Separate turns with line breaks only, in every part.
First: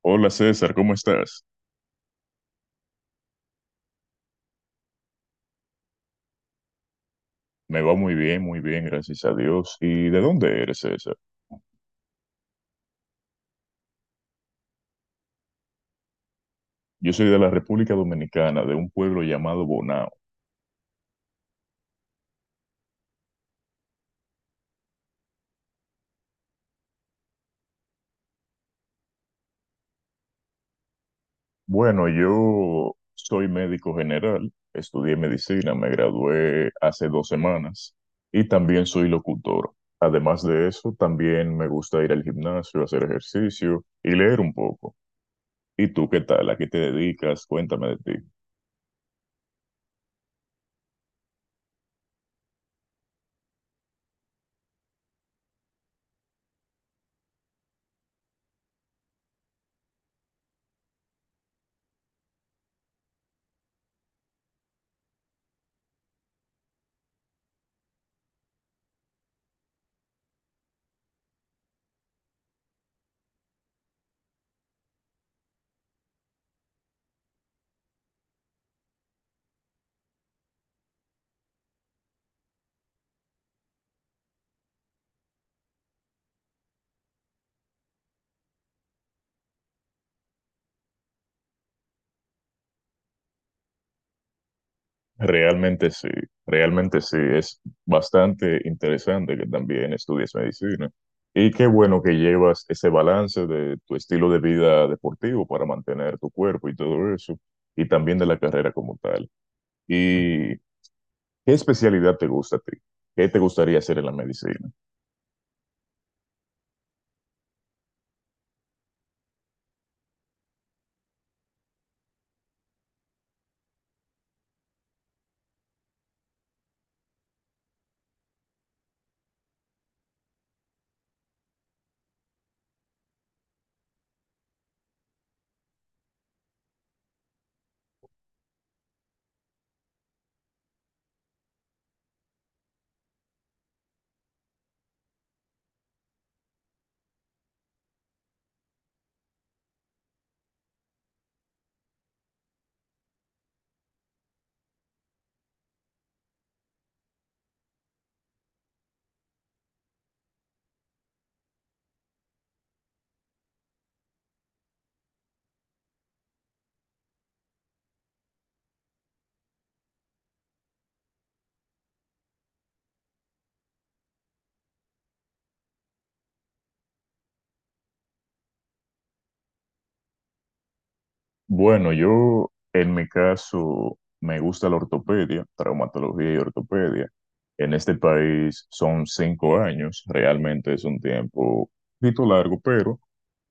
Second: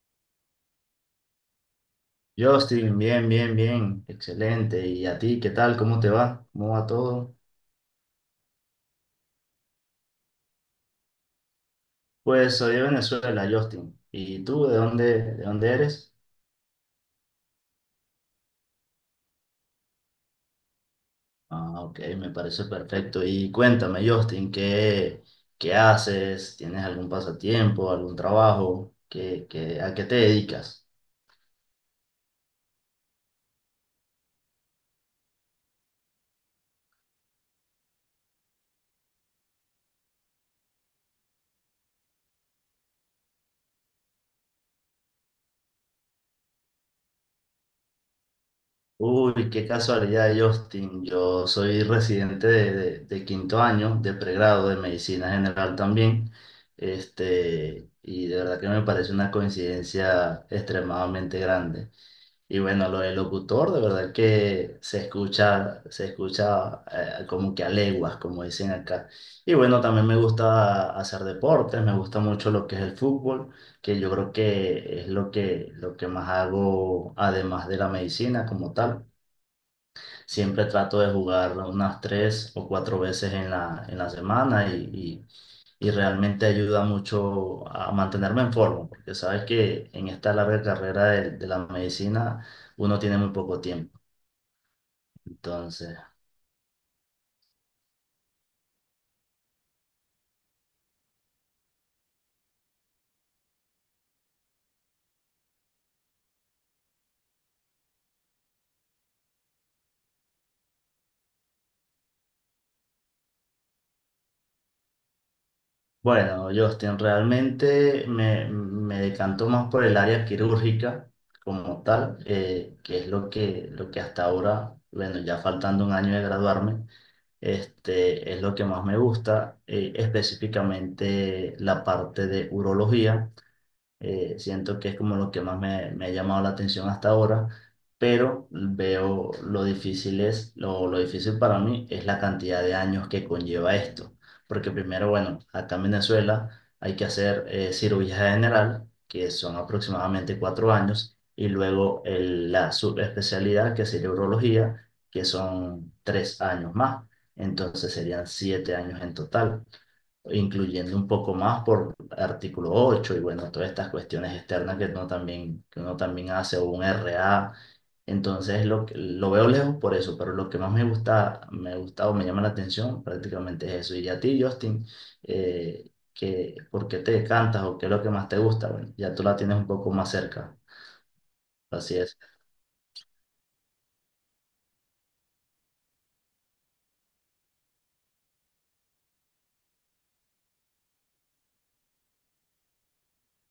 Hola César, ¿cómo estás?
Justin, bien, bien, bien, excelente. ¿Y a ti qué tal? ¿Cómo te va? ¿Cómo va todo?
Me va muy bien, gracias a Dios. ¿Y de dónde eres, César?
Pues soy de Venezuela, Justin. ¿Y tú de dónde eres?
Yo soy de la República Dominicana, de un pueblo llamado Bonao.
Ah, ok, me parece perfecto. Y cuéntame, Justin, ¿qué haces? ¿Tienes algún pasatiempo, algún trabajo? ¿A qué te dedicas?
Bueno, yo soy médico general, estudié medicina, me gradué hace dos semanas y también soy locutor. Además de eso, también me gusta ir al gimnasio, hacer ejercicio y leer un poco. ¿Y tú qué tal? ¿A qué te dedicas? Cuéntame de ti.
Uy, qué casualidad, Justin. Yo soy residente de quinto año de pregrado de medicina general también. Y de verdad que me parece una coincidencia extremadamente grande. Y bueno, lo del locutor, de verdad que se escucha como que a leguas, como dicen acá. Y bueno, también me gusta hacer deportes, me gusta mucho lo que es el fútbol, que yo creo que es lo que, más hago además de la medicina como tal. Siempre trato de jugar unas 3 o 4 veces en la semana, y realmente ayuda mucho a mantenerme en forma, porque sabes que en esta larga carrera de la medicina uno tiene muy poco tiempo.
Realmente
Entonces,
sí, realmente sí, es bastante interesante que también estudies medicina. Y qué bueno que llevas ese balance de tu estilo de vida deportivo para mantener tu cuerpo y todo eso, y también de la carrera como tal. ¿Y qué especialidad te gusta a ti? ¿Qué te gustaría hacer en la medicina?
bueno, Justin, realmente me decanto más por el área quirúrgica como tal, que es lo que hasta ahora, bueno, ya faltando un año de graduarme. Es lo que más me gusta, específicamente la parte de urología. Siento que es como lo que más me ha llamado la atención hasta ahora, pero veo lo difícil es, lo difícil para mí es la cantidad de años que conlleva esto. Porque primero, bueno, acá en Venezuela hay que hacer cirugía general, que son aproximadamente 4 años, y luego la subespecialidad, que sería urología, que son 3 años más. Entonces serían 7 años en total, incluyendo un poco más por artículo 8 y bueno, todas estas cuestiones externas que uno también, hace o un RA. Entonces lo veo lejos por eso, pero lo que más me gusta o me llama la atención prácticamente es eso. Y a ti, Justin, ¿por qué te cantas o qué es lo que más te gusta? Bueno, ya tú la tienes un poco más cerca,
Bueno,
así es.
yo en mi caso me gusta la ortopedia, traumatología y ortopedia. En este país son 5 años, realmente es un tiempo un poquito largo, pero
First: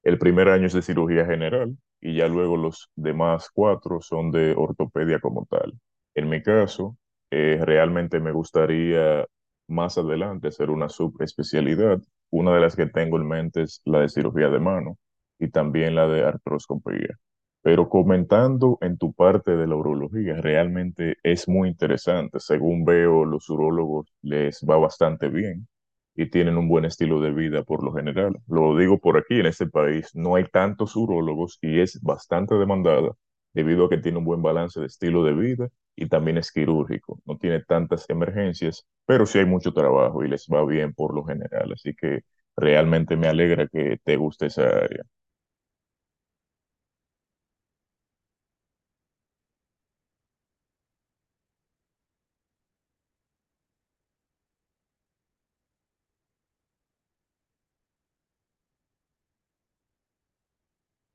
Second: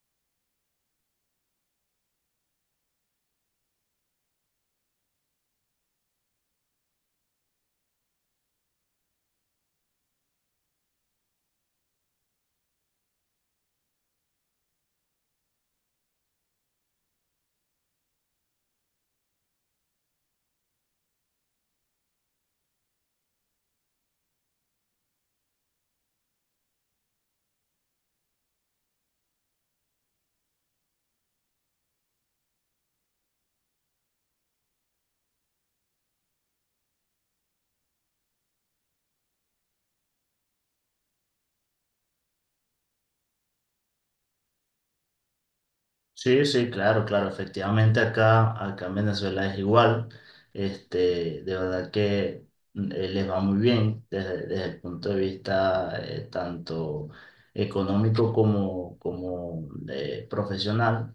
el primer año es de cirugía general y ya luego los demás 4 son de ortopedia como tal. En mi caso, realmente me gustaría más adelante hacer una subespecialidad. Una de las que tengo en mente es la de cirugía de mano y también la de artroscopía. Pero comentando en tu parte de la urología, realmente es muy interesante. Según veo, los urólogos les va bastante bien y tienen un buen estilo de vida por lo general. Lo digo por aquí, en este país no hay tantos urólogos y es bastante demandada debido a que tiene un buen balance de estilo de vida y también es quirúrgico. No tiene tantas emergencias, pero sí hay mucho trabajo y les va bien por lo general. Así que realmente me alegra que te guste esa área.
Sí, sí, claro, claro, efectivamente acá en Venezuela es igual. De verdad que les va muy bien desde el punto de vista, tanto económico como profesional.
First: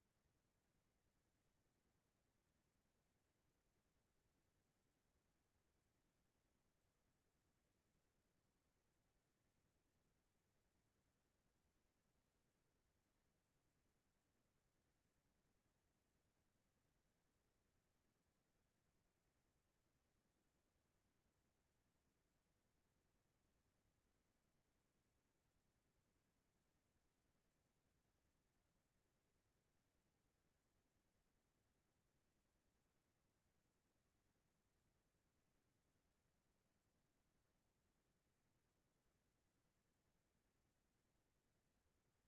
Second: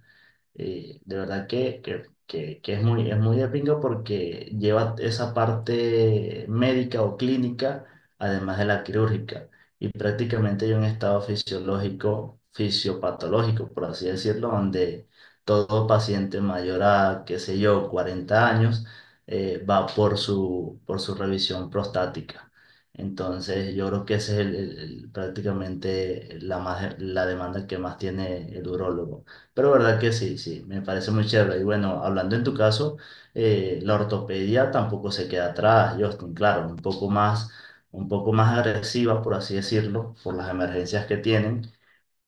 De verdad que es muy de pinga, porque lleva esa parte médica o clínica, además de la quirúrgica, y prácticamente hay un estado fisiológico, fisiopatológico, por así decirlo, donde todo paciente mayor a, qué sé yo, 40 años, va por su revisión prostática. Entonces, yo creo que esa es prácticamente la demanda que más tiene el urólogo. Pero verdad que sí, sí, me parece muy chévere. Y bueno, hablando en tu caso, la ortopedia tampoco se queda atrás, Justin, claro, un poco más agresiva, por así decirlo, por las emergencias que tienen,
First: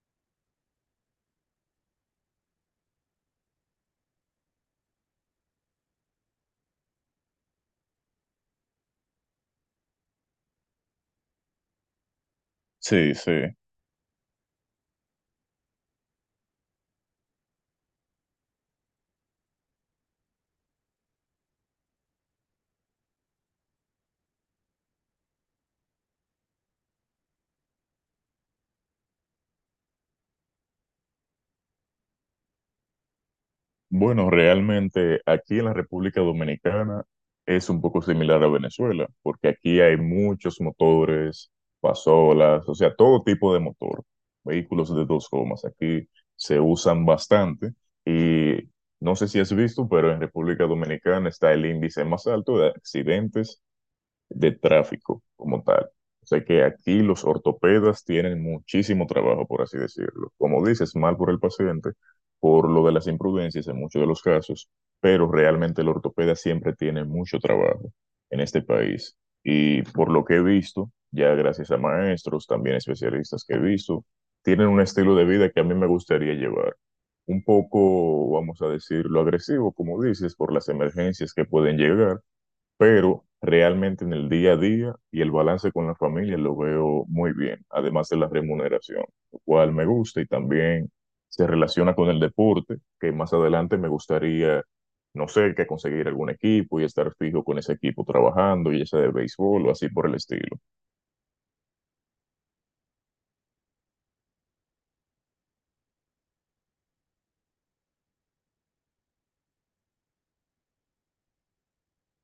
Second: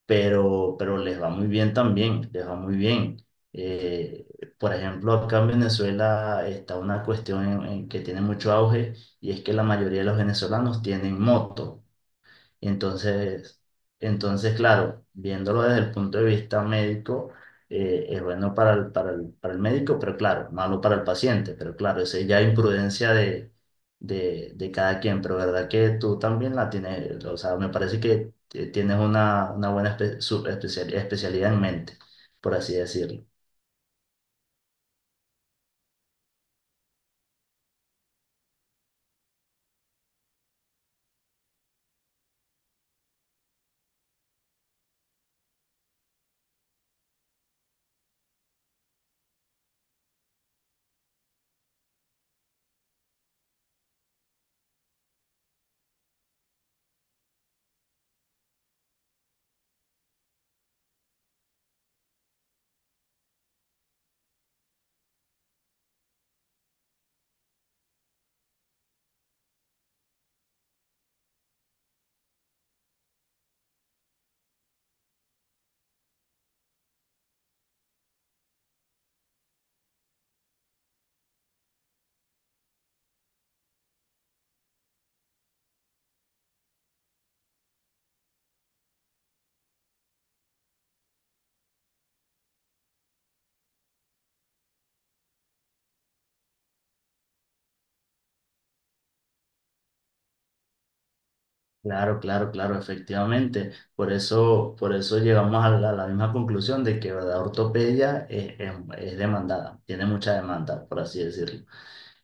pero les va muy bien también, les va muy bien. Eh, por ejemplo, acá en Venezuela está una cuestión en que tiene mucho auge, y es que la mayoría de los venezolanos tienen moto. Y
Sí, sí.
entonces, claro, viéndolo desde el punto de vista médico, es bueno para el médico, pero claro, malo para el paciente, pero claro, esa ya es imprudencia de cada quien, pero verdad que tú también la tienes. O sea, me parece que tienes una buena especialidad en mente, por así decirlo.
Bueno, realmente aquí en la República Dominicana es un poco similar a Venezuela, porque aquí hay muchos motores, pasolas, o sea, todo tipo de motor, vehículos de dos gomas, aquí se usan bastante y no sé si has visto, pero en República Dominicana está el índice más alto de accidentes de tráfico como tal. O sea que aquí los ortopedas tienen muchísimo trabajo, por así decirlo. Como dices, mal por el paciente, por lo de las imprudencias en muchos de los casos, pero realmente el ortopeda siempre tiene mucho trabajo en este país. Y por lo que he visto, ya gracias a maestros, también especialistas que he visto, tienen un estilo de vida que a mí me gustaría llevar. Un poco, vamos a decirlo, agresivo, como dices, por las emergencias que pueden llegar, pero realmente en el día a día y el balance con la familia lo veo muy bien, además de la remuneración, lo cual me gusta y también se relaciona con el deporte, que más adelante me gustaría, no sé, que conseguir algún equipo y estar fijo con ese equipo trabajando, ya sea de béisbol o así por el estilo.
Claro, claro, claro, efectivamente. Por eso llegamos a la misma conclusión de que la ortopedia es demandada, tiene mucha demanda, por así decirlo.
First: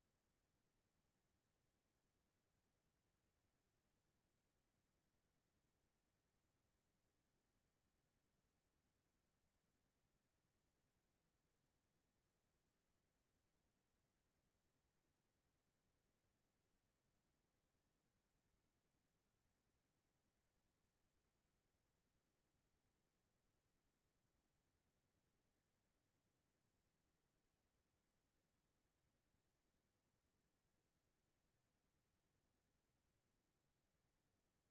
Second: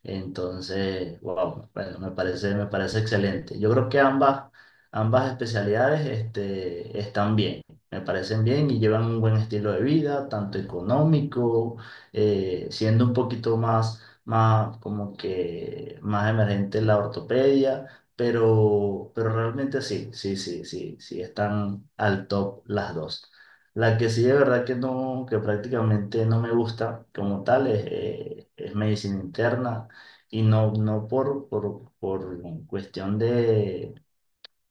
Entonces, wow, bueno, me parece excelente. Yo creo que ambas especialidades, están bien, me parecen bien y llevan un buen estilo de vida, tanto económico, siendo un poquito más como que más emergente la ortopedia, pero realmente sí, sí, sí, sí, sí, están al top las dos. La que sí de verdad que no, que prácticamente no me gusta como tal es medicina interna. Y no, no por cuestión de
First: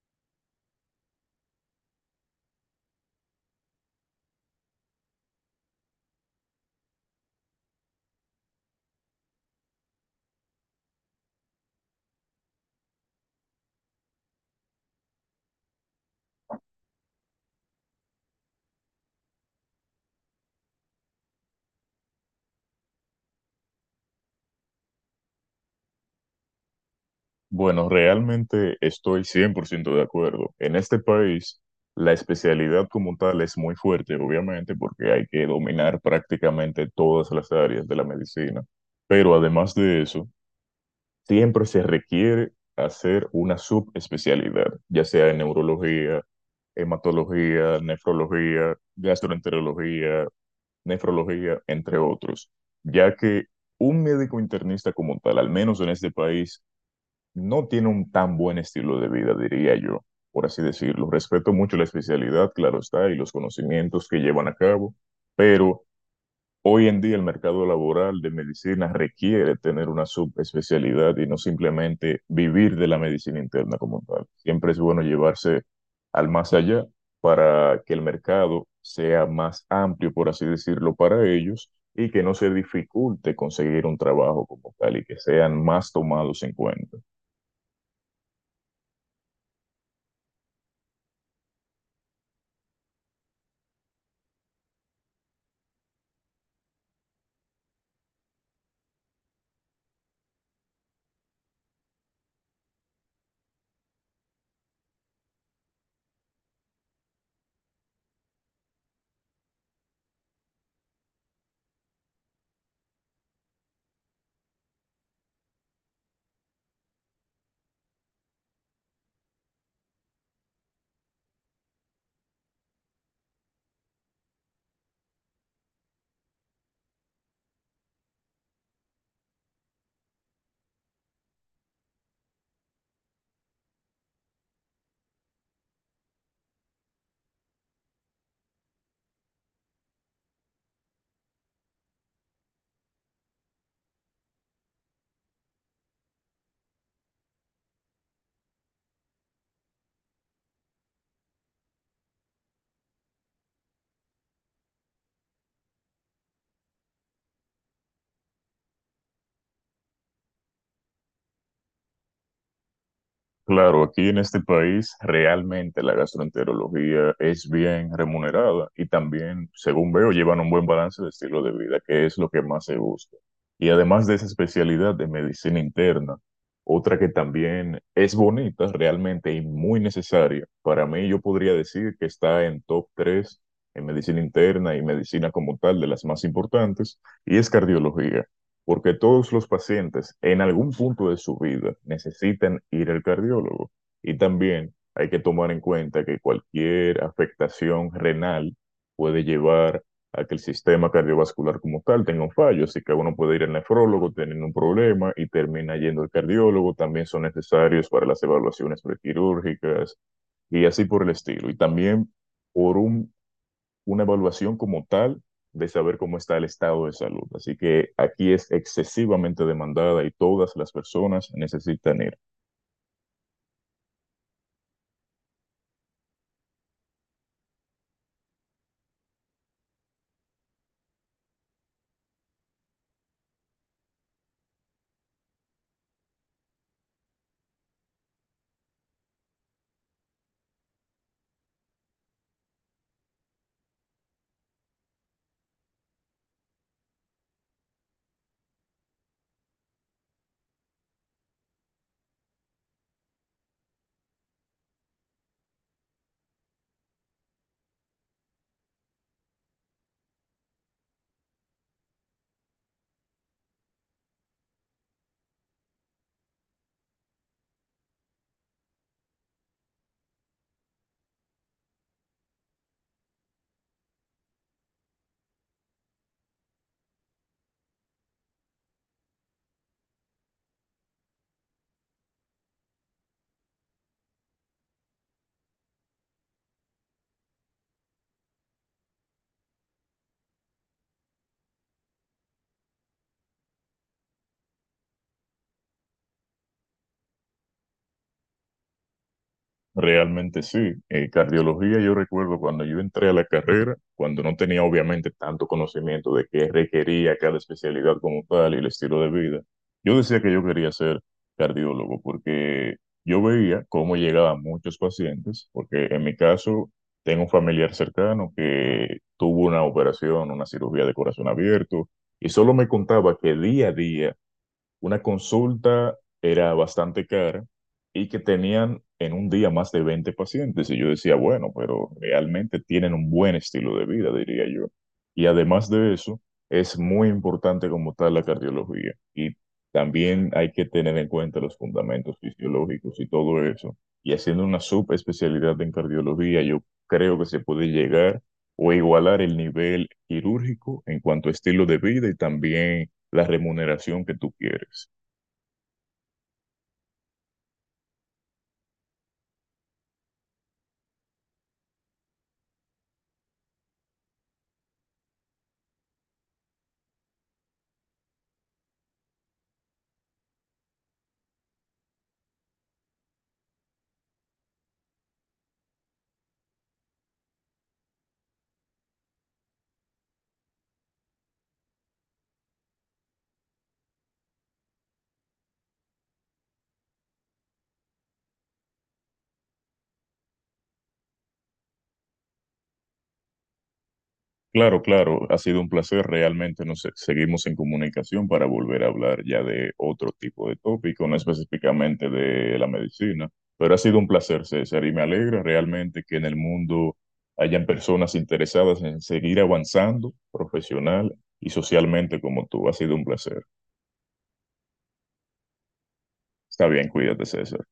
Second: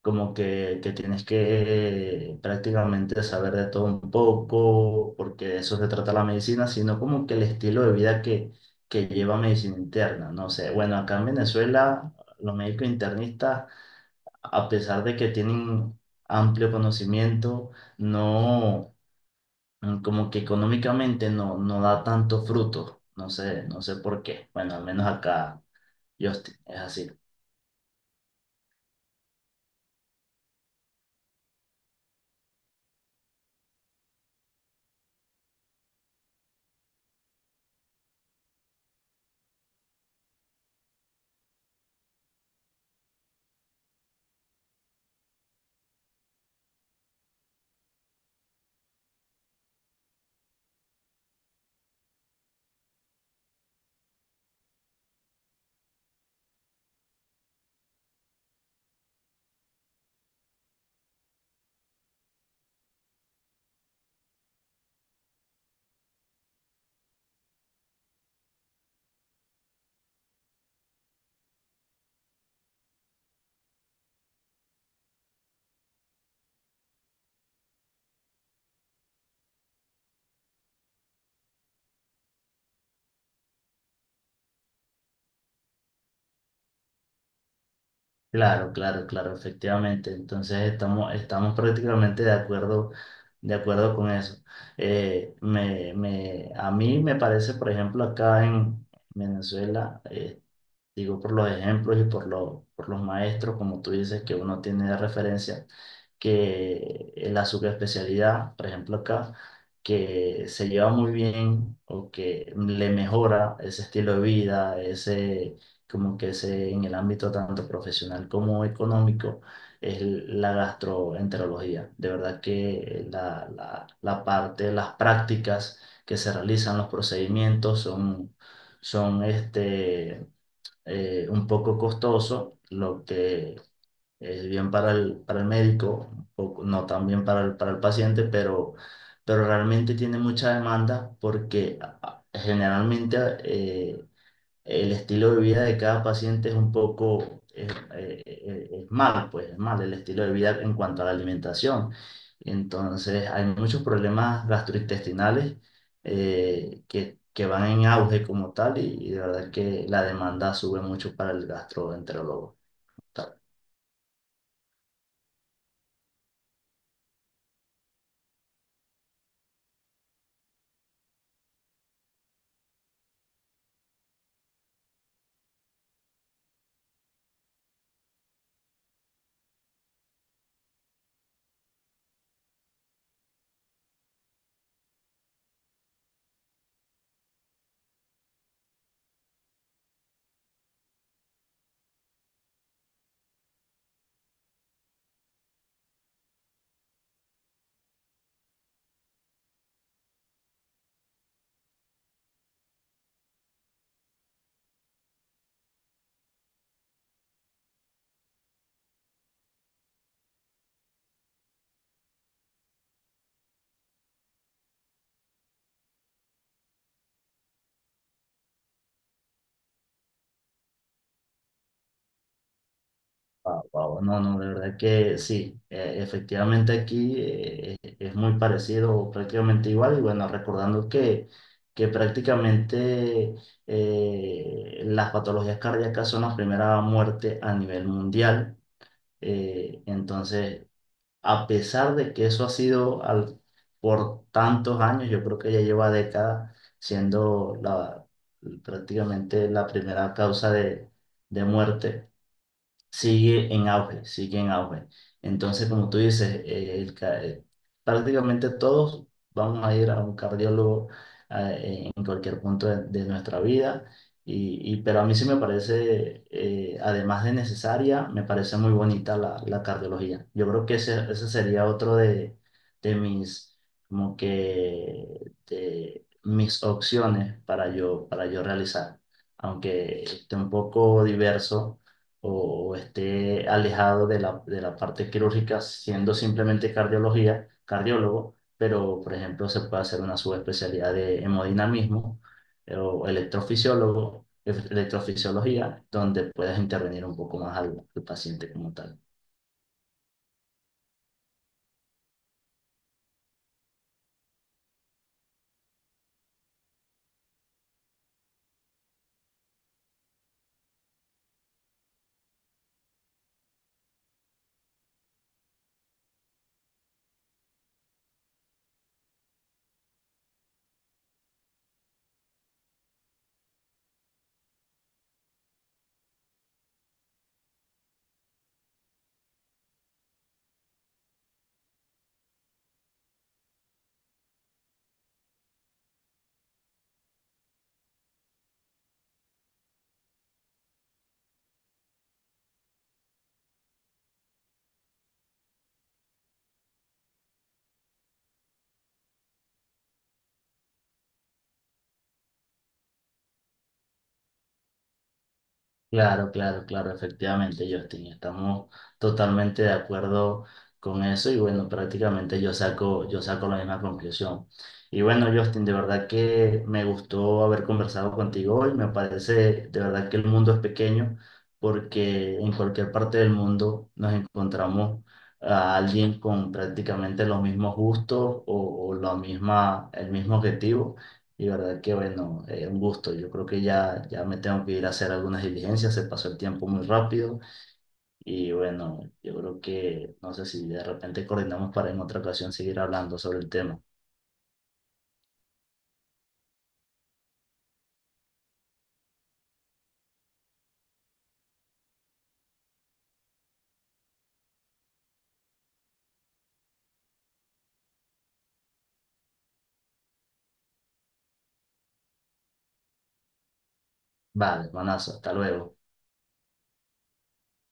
como que tienes que prácticamente saber de todo un poco, porque de eso se trata la medicina, sino como que el estilo de vida que lleva medicina interna. No sé, bueno, acá en Venezuela los médicos internistas, a pesar de que tienen amplio conocimiento, no, como que económicamente no, no da tanto fruto. No sé, no sé por qué. Bueno, al menos acá, Justin, es así.
Bueno, realmente estoy 100% de acuerdo. En este país, la especialidad como tal es muy fuerte, obviamente, porque hay que dominar prácticamente todas las áreas de la medicina. Pero además de eso, siempre se requiere hacer una subespecialidad, ya sea en neurología, hematología, nefrología, gastroenterología, nefrología, entre otros, ya que un médico internista como tal, al menos en este país, no tiene un tan buen estilo de vida, diría yo, por así decirlo. Respeto mucho la especialidad, claro está, y los conocimientos que llevan a cabo, pero hoy en día el mercado laboral de medicina requiere tener una subespecialidad y no simplemente vivir de la medicina interna como tal. Siempre es bueno llevarse al más allá para que el mercado sea más amplio, por así decirlo, para ellos y que no se dificulte conseguir un trabajo como tal y que sean más tomados en cuenta.
Claro, claro, claro, efectivamente. Entonces estamos prácticamente de acuerdo con eso. A mí me parece, por ejemplo, acá en Venezuela, digo, por los ejemplos y por los maestros, como tú dices, que uno tiene de referencia, que en la subespecialidad, por ejemplo acá, que se lleva muy bien, o que le mejora ese estilo de vida, ese, como que ese, en el ámbito tanto profesional como económico, es la gastroenterología. De verdad que la parte, las prácticas que se realizan, los procedimientos son un poco costoso, lo que es bien para el médico, no tan bien para el paciente, pero realmente tiene mucha demanda porque generalmente eh, el estilo de vida de cada paciente es un poco, es mal, pues es mal el estilo de vida en cuanto a la alimentación. Entonces, hay muchos problemas gastrointestinales, que van en auge como tal, y de verdad que la demanda sube mucho para el gastroenterólogo.
Claro, aquí en este país realmente la gastroenterología es bien remunerada y también, según veo, llevan un buen balance de estilo de vida, que es lo que más se busca. Y además de esa especialidad de medicina interna, otra que también es bonita realmente y muy necesaria, para mí yo podría decir que está en top 3 en medicina interna y medicina como tal de las más importantes, y es cardiología porque todos los pacientes en algún punto de su vida necesitan ir al cardiólogo. Y también hay que tomar en cuenta que cualquier afectación renal puede llevar a que el sistema cardiovascular como tal tenga un fallo, así que uno puede ir al nefrólogo teniendo un problema y termina yendo al cardiólogo, también son necesarios para las evaluaciones prequirúrgicas y así por el estilo. Y también por un una evaluación como tal de saber cómo está el estado de salud. Así que aquí es excesivamente demandada y todas las personas necesitan ir.
Wow, wow. No, no, de verdad que sí. Efectivamente aquí es muy parecido, o prácticamente igual, y bueno, recordando que, prácticamente las patologías cardíacas son la primera muerte a nivel mundial. Entonces, a pesar de que eso ha sido por tantos años, yo creo que ya lleva décadas siendo prácticamente la primera causa de muerte, sigue en auge, sigue en auge. Entonces, como tú dices, prácticamente todos vamos a ir a un cardiólogo en cualquier punto de nuestra vida, pero a mí sí me parece, además de necesaria, me parece muy bonita la cardiología. Yo creo que ese sería otro de mis, de mis opciones para yo realizar, aunque esté un poco diverso, o esté alejado de la parte quirúrgica, siendo simplemente cardiología, cardiólogo, pero por ejemplo se puede hacer una subespecialidad de hemodinamismo, o electrofisiología, donde puedas intervenir un poco más al paciente como tal.
Realmente sí. Cardiología, yo recuerdo cuando yo entré a la carrera, cuando no tenía obviamente tanto conocimiento de qué requería cada especialidad como tal y el estilo de vida, yo decía que yo quería ser cardiólogo porque yo veía cómo llegaban muchos pacientes, porque en mi caso tengo un familiar cercano que tuvo una operación, una cirugía de corazón abierto, y solo me contaba que día a día una consulta era bastante cara y que tenían en un día más de 20 pacientes. Y yo decía, bueno, pero realmente tienen un buen estilo de vida, diría yo. Y además de eso, es muy importante como tal la cardiología. Y también hay que tener en cuenta los fundamentos fisiológicos y todo eso. Y haciendo una subespecialidad en cardiología, yo creo que se puede llegar o igualar el nivel quirúrgico en cuanto a estilo de vida y también la remuneración que tú quieres.
Claro, claro, claro, efectivamente, Justin, estamos totalmente de acuerdo con eso, y bueno, prácticamente yo saco la misma conclusión. Y bueno, Justin, de verdad que me gustó haber conversado contigo hoy. Me parece de verdad que el mundo es pequeño, porque en cualquier parte del mundo nos encontramos a alguien con prácticamente los mismos gustos, o el mismo objetivo. Y verdad que bueno, un gusto. Yo creo que ya me tengo que ir a hacer algunas diligencias, se pasó el tiempo muy rápido, y bueno, yo creo que no sé si de repente coordinamos para en otra ocasión seguir hablando sobre el tema.
Claro, claro, ha sido un placer. Realmente nos seguimos en comunicación para volver a hablar ya de otro tipo de tópico, no específicamente de la medicina, pero ha sido un placer, César, y me alegra realmente que en el mundo hayan personas interesadas en seguir avanzando profesional y socialmente como tú. Ha sido un placer.
Vale, manazo, hasta luego.
Está bien, cuídate, César.